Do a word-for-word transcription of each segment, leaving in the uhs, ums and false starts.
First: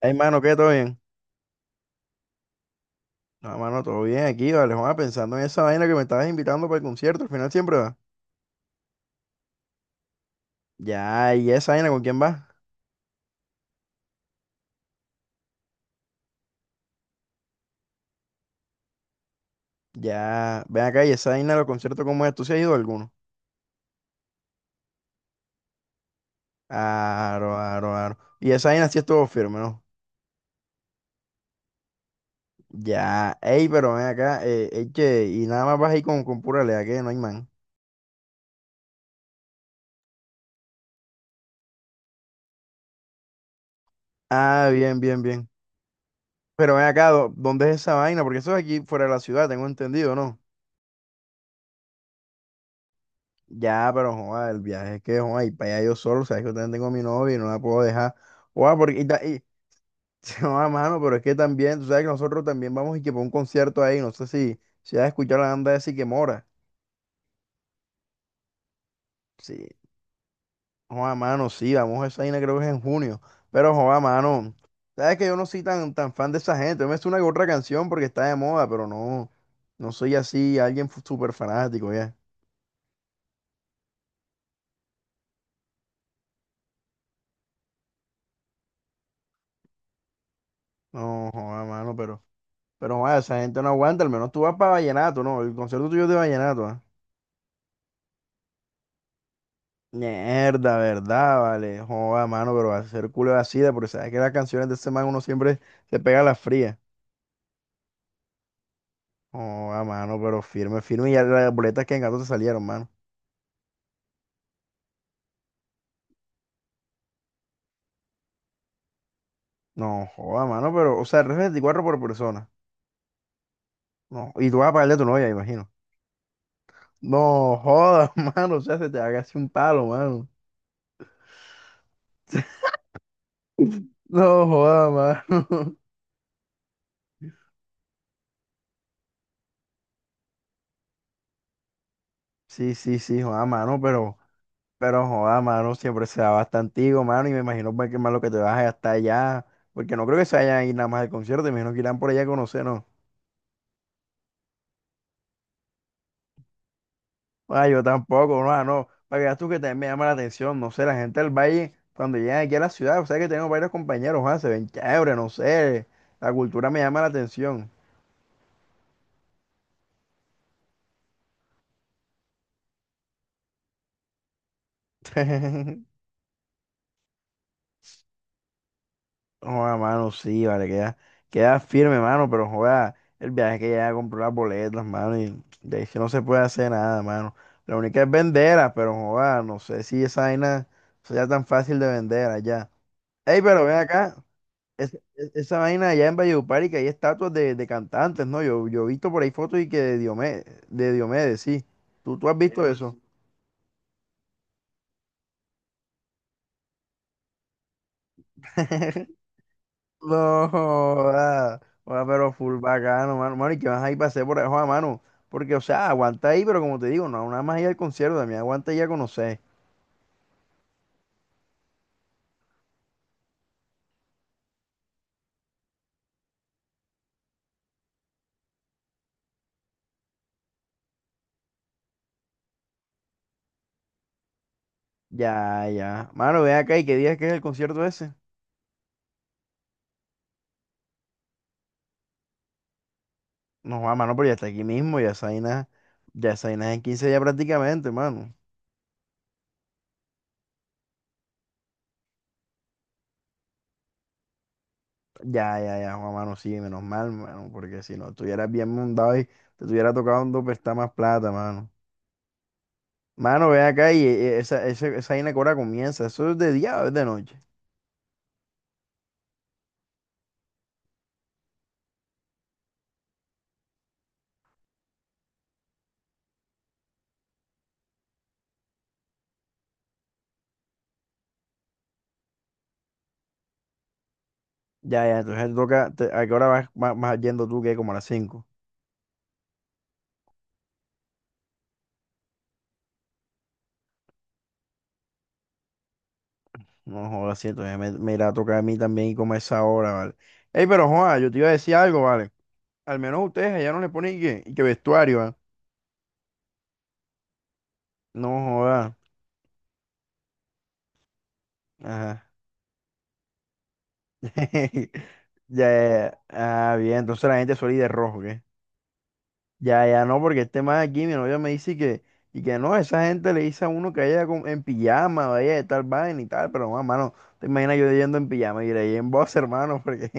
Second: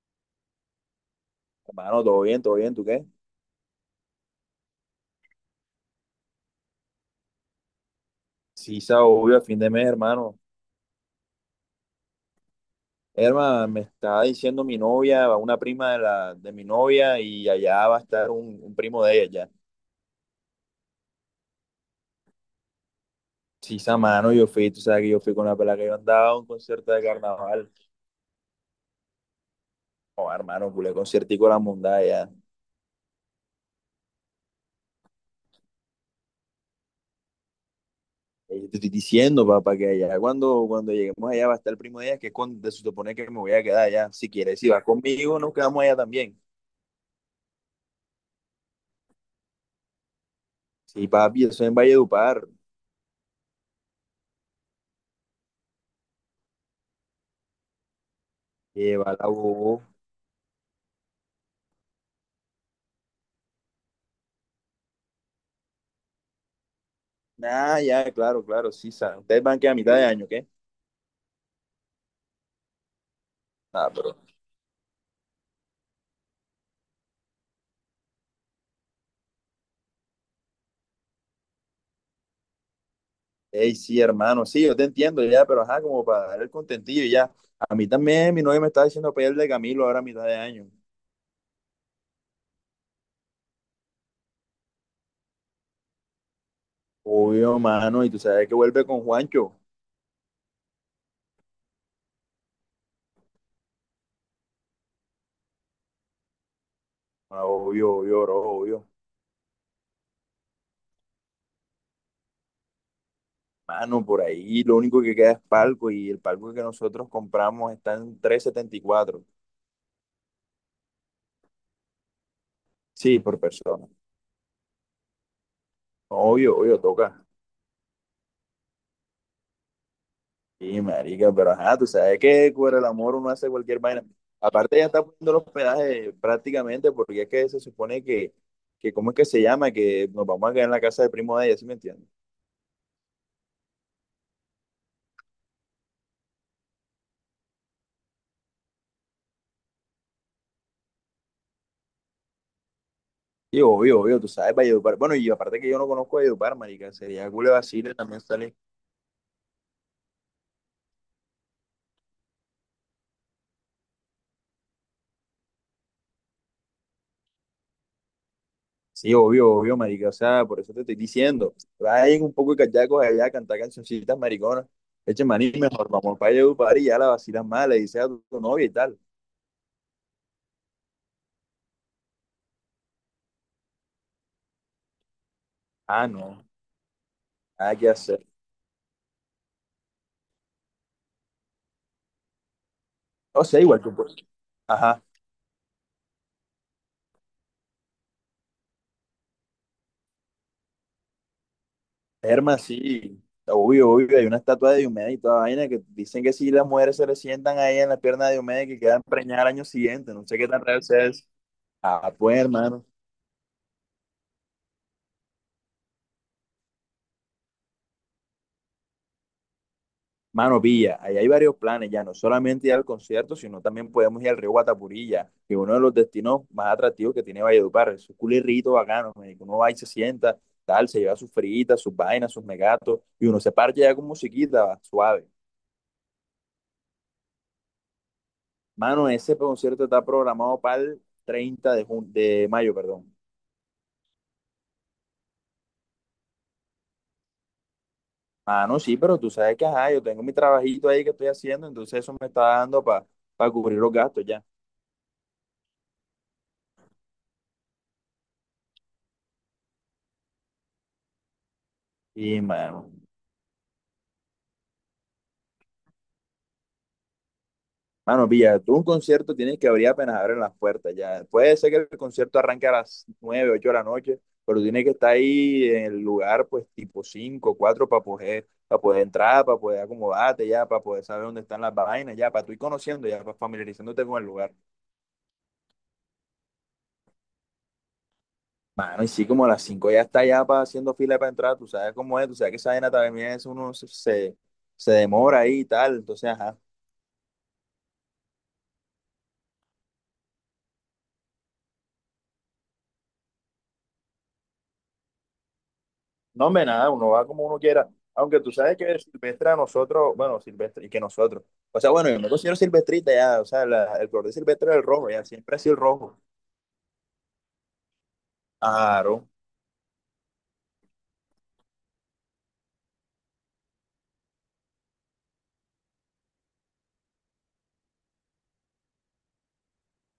Ay, mano, ¿qué? ¿Todo bien? Hermano, todo bien, todo bien, ¿tú qué? No, mano, todo bien aquí, vale, Juan, pensando en esa vaina que me estabas invitando para el concierto, al final siempre va. Sí, sa- obvio, a fin de mes, hermano. Ya, ¿y esa vaina con quién va? Hermano, me está diciendo mi novia, una prima de la de mi novia, y allá va a estar un, un primo de ella ya. Ya, ven acá, ¿y esa vaina de los conciertos cómo es? ¿Tú sí has ido a alguno? Sí, sa, mano, yo fui, tú sabes que yo fui con la pela que yo andaba a un concierto de Aro, carnaval. aro, aro. Y esa vaina sí estuvo firme, ¿no? Oh, hermano, culé conciertico la mundada allá. Ya, ey, pero ven acá, eh, ey, che, y nada más vas ahí con, con pura lea, que no hay man. Eh, Te estoy diciendo, papá, que allá cuando, cuando lleguemos allá va a estar el primo de ella, que es cuando se supone que me voy a quedar allá. Si quieres, si Ah, vas bien, bien, conmigo, bien. nos quedamos allá también. Pero ven acá, ¿dó- ¿dónde es esa vaina? Porque eso es aquí fuera de la ciudad, tengo entendido, ¿no? Sí, papi, eso es en Valledupar. Ya, pero joda, el viaje es que joda, y para allá yo solo, sabes que yo también tengo a mi novia y no la puedo dejar. Joda, porque y, ta- Llévala. y joda, mano, pero es que también, tú sabes que nosotros también vamos y que para un concierto ahí, no sé si, si has escuchado la banda de Siquemora. Ah, ya, claro, claro, sí, sa- ustedes van Sí, que a mitad de año, ¿qué? joda, mano, sí, vamos a esa vaina creo que es en junio. Pero Ah, joda, pero… mano, sabes que yo no soy tan, tan fan de esa gente. Yo me sé una que otra canción porque está de moda, pero no, no soy así alguien fu- súper fanático ya. Ey, sí, hermano, sí, yo te entiendo ya, pero ajá, como para dar el contentillo y ya. A mí también, mi novia me está diciendo para ir al de Camilo ahora a mitad de año. No, joda, mano, pero. Pero vaya, esa gente no aguanta, al menos tú vas para Vallenato, ¿no? El concierto tuyo es de Vallenato, ¿ah? Obvio, mano, y tú sabes que vuelve con Juancho. Mierda, ¿verdad? Vale, joda, mano, pero va a ser culo de asida, porque sabes que las canciones de ese man uno siempre se pega las frías. Ah, obvio, obvio, bro, obvio. Joda, mano, pero firme, firme, y ya las boletas que en gato te salieron, mano. Mano, por ahí lo único que queda es palco y el palco que nosotros compramos está en trescientos setenta y cuatro. No, joda, mano, pero, o sea, es veinticuatro por persona. Sí, por persona. No, y tú vas a pagarle a tu novia, imagino. Obvio, obvio, toca. No, joda, mano, o sea, se te haga así un palo, mano. Sí, marica, pero ajá, tú sabes que por el amor uno hace cualquier vaina. No, Aparte, ya joda, está poniendo los mano. pedajes prácticamente, porque es que se supone que, que, ¿cómo es que se llama? Que nos vamos a quedar en la casa del primo de ella, ¿sí me entiendes? Sí, sí, sí, joda, mano, pero… Pero joda, mano, siempre se da bastante, antiguo, mano, y me imagino pues, que más lo que te vas a gastar allá, porque no creo que se vayan a ir nada más al concierto, me imagino que irán por allá a conocer, no. Y obvio, obvio, tú sabes, Valledupar. Bueno, y aparte que yo no conozco Valledupar, marica, sería culo de Ah, yo vacile también tampoco, no, sale. ah, no, para que veas tú que también me llama la atención, no sé, la gente del valle, cuando llegan aquí a la ciudad, o sea que tengo varios compañeros, ah, se ven chévere, no sé, la cultura me llama la atención. Sí, obvio, obvio, marica, o sea, por eso te estoy diciendo. Vayan un poco de cachacos allá a cantar cancioncitas mariconas. Eche maní, mejor vamos para Valledupar y ya la vacilas mal, le dices a tu tu novia y tal. Joda, mano, sí, vale, queda, queda firme, mano, pero joda, el viaje es que ya compró las boletas, mano, y de hecho no Ah, se puede no, hacer nada, mano. La nada que única es hacer. venderlas, pero joda, no sé si esa vaina sea tan fácil de vender allá. Ey, O sea, pero ven igual que por… acá, es- Ajá. es- esa vaina allá en Valledupar y que hay estatuas de, de cantantes, ¿no? Yo, yo he visto por ahí fotos y que de Diomedes, de Diomedes, sí. ¿Tú, tú has Herma, visto Eh, eso? sí. Obvio, obvio, hay una estatua de Diomedes y toda vaina que dicen que si las mujeres se le sientan ahí en la pierna de Diomedes que quedan preñadas al año siguiente, no sé qué No, tan real sea eso. joda. Joda, Ah, pero pues, full hermano. bacano, mano. Mano, y que vas ahí pasé por abajo a mano. Porque, o sea, aguanta ahí, pero como te digo, no, nada más ir al concierto, también aguanta ya a conocer. Mano, pilla, ahí hay varios planes ya, no solamente ir al concierto, sino también podemos ir al río Guatapurí, ya, que es uno de los destinos más atractivos que tiene Valledupar. Es un culirrito bacano, marico. Uno va y se sienta, tal, se lleva sus fritas, sus vainas, sus megatos, y uno se parcha ya con musiquita, va, suave. Ya, ya. Mano, ven acá y qué día es que es el concierto ese. Mano, ese concierto está programado para el treinta de jun- de mayo, perdón. No, joda, mano, pero ya está aquí mismo, ya esa vaina, ya esa vaina es en quince ya prácticamente, mano. Ah, no, sí, pero tú sabes que, ajá, yo tengo mi trabajito ahí que estoy haciendo, entonces eso me está dando para cubrir los gastos ya. Ya, ya, ya, Juan, mano, sí, menos mal, mano, porque si no estuvieras bien mundado y te tuviera tocado un dopestar más plata, mano. Y, mano, Mano, ven acá y eh, esa, ese- esa vaina que ahora comienza, ¿eso es de día o es de noche? mano, pilla, tú un concierto tienes que abrir apenas abren las puertas ya. Puede ser que el concierto arranque a las nueve ocho de la noche, pero tienes que estar ahí en el lugar, pues, tipo cinco cuatro para poder, para poder entrar, para poder acomodarte ya, para poder saber dónde están las vainas ya, para tú ir conociendo ya, para familiarizándote con el lugar. Ya, ya, entonces te toca, te- ¿a qué hora vas, vas- vas yendo tú que como a las cinco. Mano, y sí, como a las cinco ya está ya pa- haciendo fila para entrar, tú sabes cómo es, tú sabes que esa vaina también es, uno se, se se demora ahí y tal, entonces, ajá. No, jodas, sí, entonces me, me irá a tocar a mí también y como a esa hora, ¿vale? Ey, pero joda, yo te iba a decir algo, ¿vale? Al menos ustedes allá no le ponen y que, y que vestuario, ¿ah? No, hombre, nada, uno va como uno quiera, No, aunque tú sabes joda. que Silvestre a nosotros, bueno, Silvestre, y que nosotros, o sea, bueno, yo Ajá. me considero silvestrita ya, o sea, la- el color de Silvestre es el rojo, ya, siempre ha Ya, sido el ya, rojo. ya. Ah, bien, entonces la gente suele ir de rojo, ¿qué? Claro, Ya, ya, no, porque este más aquí, mi novia me dice que, y que no, esa gente le dice a uno que vaya con- en pijama, vaya de tal vaina y tal, pero, no, mano, te imaginas yo yendo en pijama y iré en voz, hermano, porque…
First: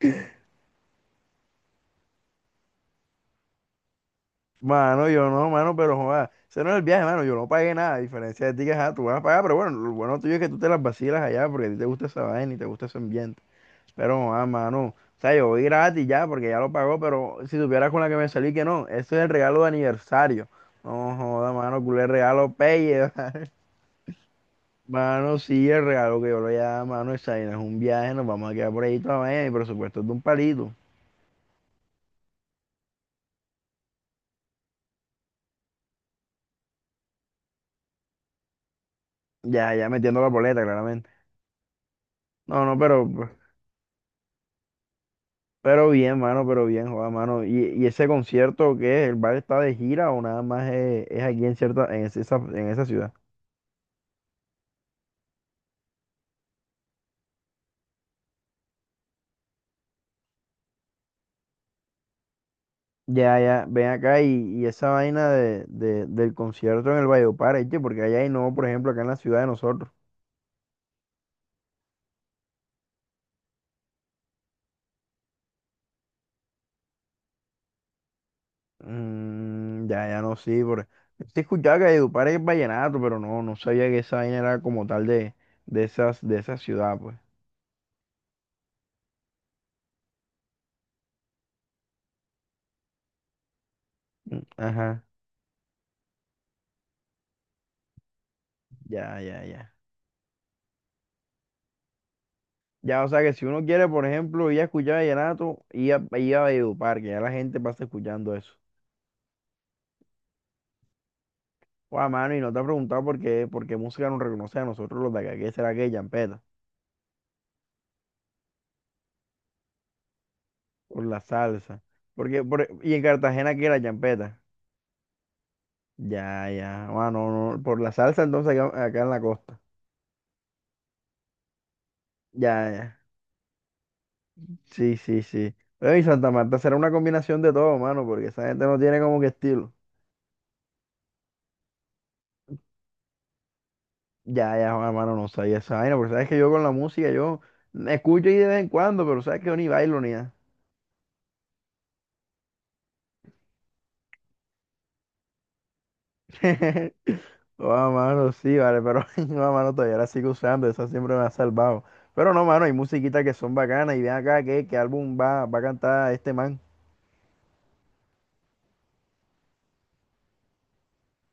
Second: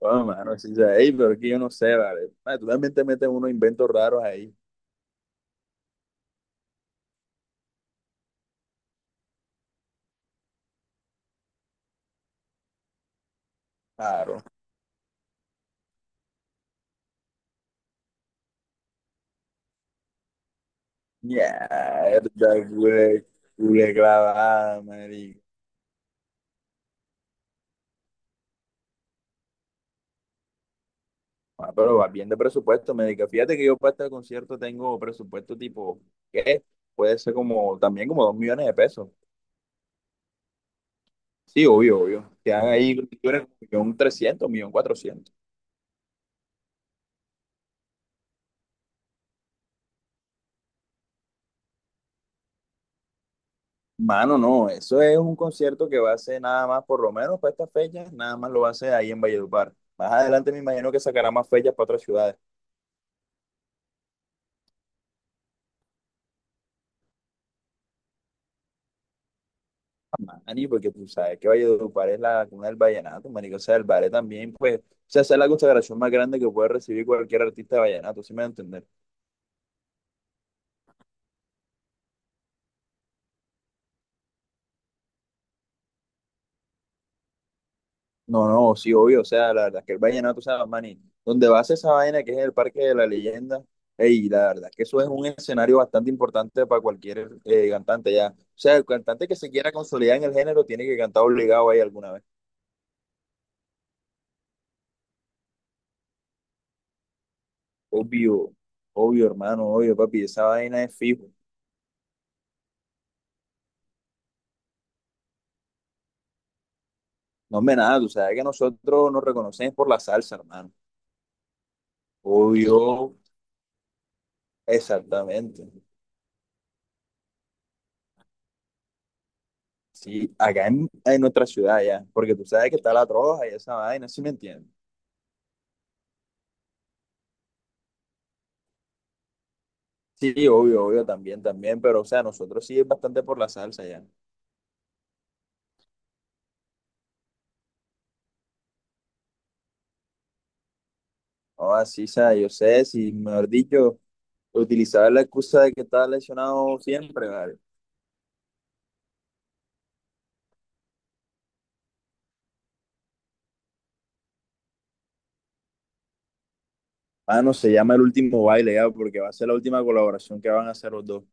bueno, mano, sí, o sea, ey, pero es que yo no sé, vale, mano, tú también te metes unos inventos raros ahí, Mano, yo no, mano, pero joda, ese no es el viaje, mano, yo no pagué nada, a diferencia de ti que ajá, tú vas a pagar, pero bueno, lo bueno tuyo es que tú te las vacilas allá porque a ti te gusta esa vaina y te gusta ese ambiente. Pero claro. joda, mano, o sea, yo voy gratis ya porque ya lo pagó, pero si supieras con la que me salí que no, eso es el regalo de aniversario. No joda, mano, culé regalo Mierda, pelle. güey, culé clavada. Mano, sí, el regalo que yo le voy a dar, mano, esa vaina es un viaje, nos vamos a quedar por ahí toda la vaina y por supuesto es de un palito. Ah, pero vas bien de presupuesto, médica. Fíjate que yo para este concierto tengo presupuesto tipo, ¿qué? Puede ser como, también como dos millones de pesos. Ya, ya metiendo la boleta, claramente. Sí, obvio, obvio. Te No, dan no, ahí pero un trescientos, millón cuatrocientos. Pero bien, mano, pero bien, joda, mano. ¿Y, y ese concierto qué es? ¿El bar está de gira o nada más es, es aquí en cierta, en esa, en esa ciudad? Mano, no, eso es un concierto que va a ser nada más, por lo menos para estas fechas, nada más lo va a hacer ahí en Valledupar. Más adelante me imagino que sacará más fechas para otras ciudades. Ya, ya, ven acá y, y esa vaina de, de- del concierto en el Valledupar, ¿eh? Porque allá hay no, por ejemplo, acá en la ciudad de nosotros. Ah, Mani, porque tú sabes que Valledupar es la cuna del vallenato, marico. O sea, el ballet también, pues, o sea, esa es la consagración más grande que puede recibir cualquier artista de vallenato, ¿sí me entiendes? Mm, ya, ya no, sí, por… Sí escuchaba que Valledupar es vallenato, pero no, no sabía que esa vaina era como tal de, de esas, de esa ciudad, pues. No, no, sí, obvio, o sea, la verdad es que el vallenato, o sea, Manny, donde vas a ser esa vaina que es el Parque de la Leyenda, y Mm, la verdad es que eso ajá, es un escenario bastante importante para cualquier eh, cantante ya. O sea, el ya, cantante que ya, se ya. quiera consolidar en el género tiene que cantar obligado ahí alguna vez. Ya, o sea que si uno quiere, por ejemplo, ir a escuchar vallenato, ir a, ir a Valledupar, que ya la gente pasa escuchando Obvio, eso. obvio, hermano, obvio, papi, esa vaina es fijo. Guau, mano, y no te ha preguntado por qué, por qué música nos reconoce a nosotros los de acá, ¿qué será que champeta? No me nada, tú sabes que nosotros nos reconocemos por la salsa, hermano. Por la salsa. Porque, por, y en Obvio, Cartagena, ¿qué era champeta? exactamente. Ya, ya, bueno, no, no, por la salsa entonces acá, acá en la costa. Sí, acá en, en nuestra ciudad ya, porque tú Ya, sabes que está ya. la troja y esa vaina, ¿sí me entiendes? Sí, sí, sí. Pero y Santa Marta será una combinación de todo, mano, porque esa gente no tiene como que estilo. Sí, obvio, obvio, también, también, pero o sea, nosotros sí es bastante por la salsa ya. Ya, ya, Juan, hermano, no sabía esa vaina, porque sabes que yo con la música, yo me escucho ahí de vez en cuando, pero sabes que yo ni bailo ni nada. Ah, así o sea, yo sé, si mejor dicho, utilizaba la excusa de que estaba lesionado siempre, ¿vale? Joda, mano, sí, vale, pero no, mano, todavía la sigo usando, esa siempre me ha salvado. Pero no, mano, hay musiquitas que son bacanas, y ven acá, ¿qué, ¿qué álbum va, va a cantar este man? Mano, se llama El Último Baile ya, porque va a ser la última colaboración que van a hacer los dos.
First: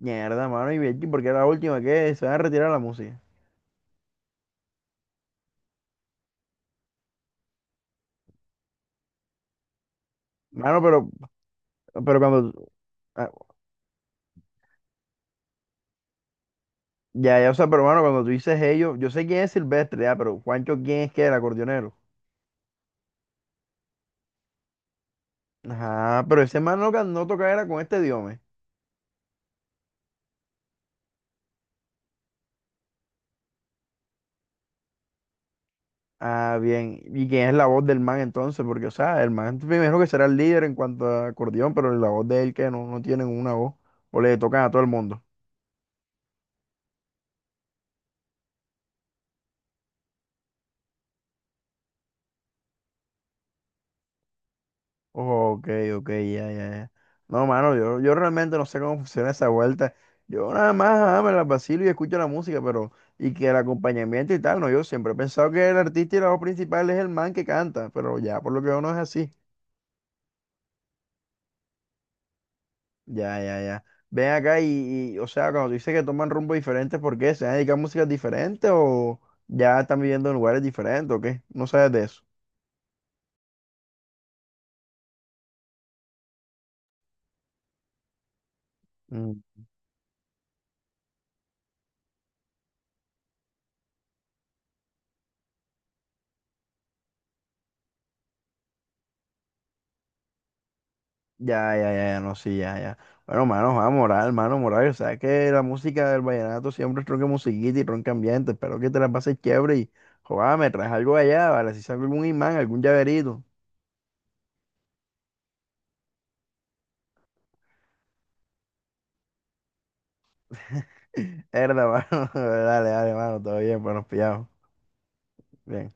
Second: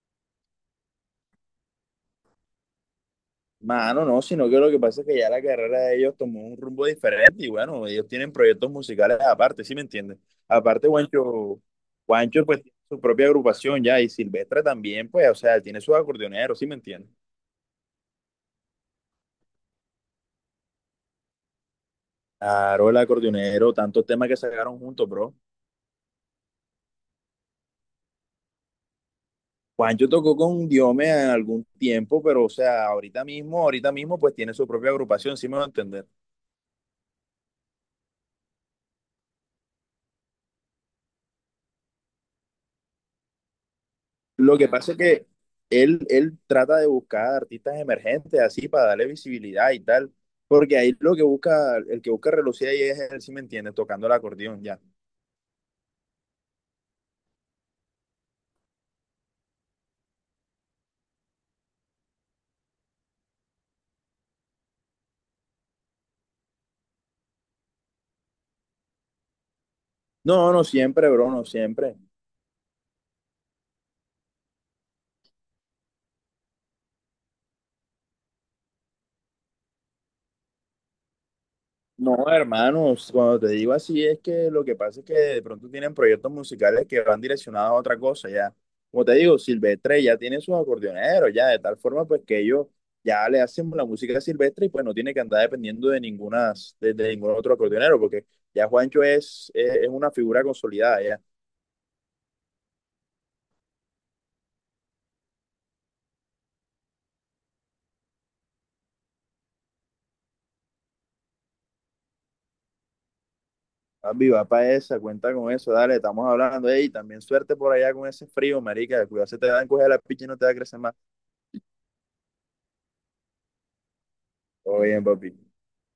Mierda, mano, y bien, porque es la última que se van a retirar la música. Mano, no, sino que lo que pasa es que ya la carrera de ellos tomó un rumbo diferente y bueno, ellos tienen proyectos musicales aparte, ¿sí me entiendes? Mano, Aparte, pero, Juancho. pero cuando, Juancho pues tiene su propia ah, agrupación ya y Silvestre también, pues, o sea, tiene sus acordeoneros, ¿sí me entiendes? ya, ya, o sea, pero, mano, cuando tú dices ellos, yo sé quién es Silvestre, ya, pero Juancho, ¿quién es que el acordeonero? Claro, el acordeonero, tantos temas que sacaron juntos, bro. Ajá, pero ese man no ganó tocar era con este diome. Juancho tocó con Diome en algún tiempo, pero o sea, ahorita mismo, ahorita mismo, pues tiene su propia agrupación, sí me va a entender. Ah, bien. ¿Y quién es la voz del man entonces? Porque, o sea, el man primero que será el líder en cuanto a acordeón, pero la voz de él que no, no tienen una voz. O le Lo tocan que a todo el pasa es mundo. que él, él trata de buscar artistas emergentes así para darle visibilidad y tal, porque ahí lo que busca, el que busca relucir ahí es él, sí me entiendes, tocando el acordeón ya. Ok, ok, ya, ya, ya. No, mano, yo, yo realmente no sé cómo funciona esa vuelta. Yo nada más ah, me la vacilo y escucho la música, pero, y que el acompañamiento y tal, no, yo siempre he pensado que el artista y la voz principal es el man que canta, pero ya, por lo que veo no es así. No, no siempre, bro, no siempre. Ya, ya, ya. Ven acá y, y, o sea, cuando tú dices que toman rumbo diferente, ¿por qué? ¿Se han dedicado a músicas diferentes o ya están viviendo en lugares diferentes o qué? No sabes de No, eso. hermanos, cuando te digo así es que lo que pasa es que de pronto tienen proyectos musicales que van direccionados a otra cosa, ya. Como te digo, Mm. Silvestre ya tiene sus acordeoneros, ya, de tal forma pues que ellos ya le hacen la música a Silvestre y pues no tiene que andar dependiendo de ninguna, de, de ningún otro acordeonero, porque ya Juancho es, es, es una figura consolidada, ya. Ya, ya, ya, ya, no, sí, ya, ya. Bueno, mano, va, moral, mano, moral. O sea, que la música del vallenato siempre es tronca musiquita y tronca ambiente. Espero que te la pases chévere y, joder, me traes algo allá, ¿vale? Si saco algún imán, algún llaverito. Papi, va para esa, cuenta con eso, dale, estamos hablando, ey, también suerte por allá con ese frío, marica, cuidado se te dan coger la picha y no te va a crecer más. Herda, mano. Dale, dale, mano, todo bien, bueno, pillado. Todo bien, papi. Bien.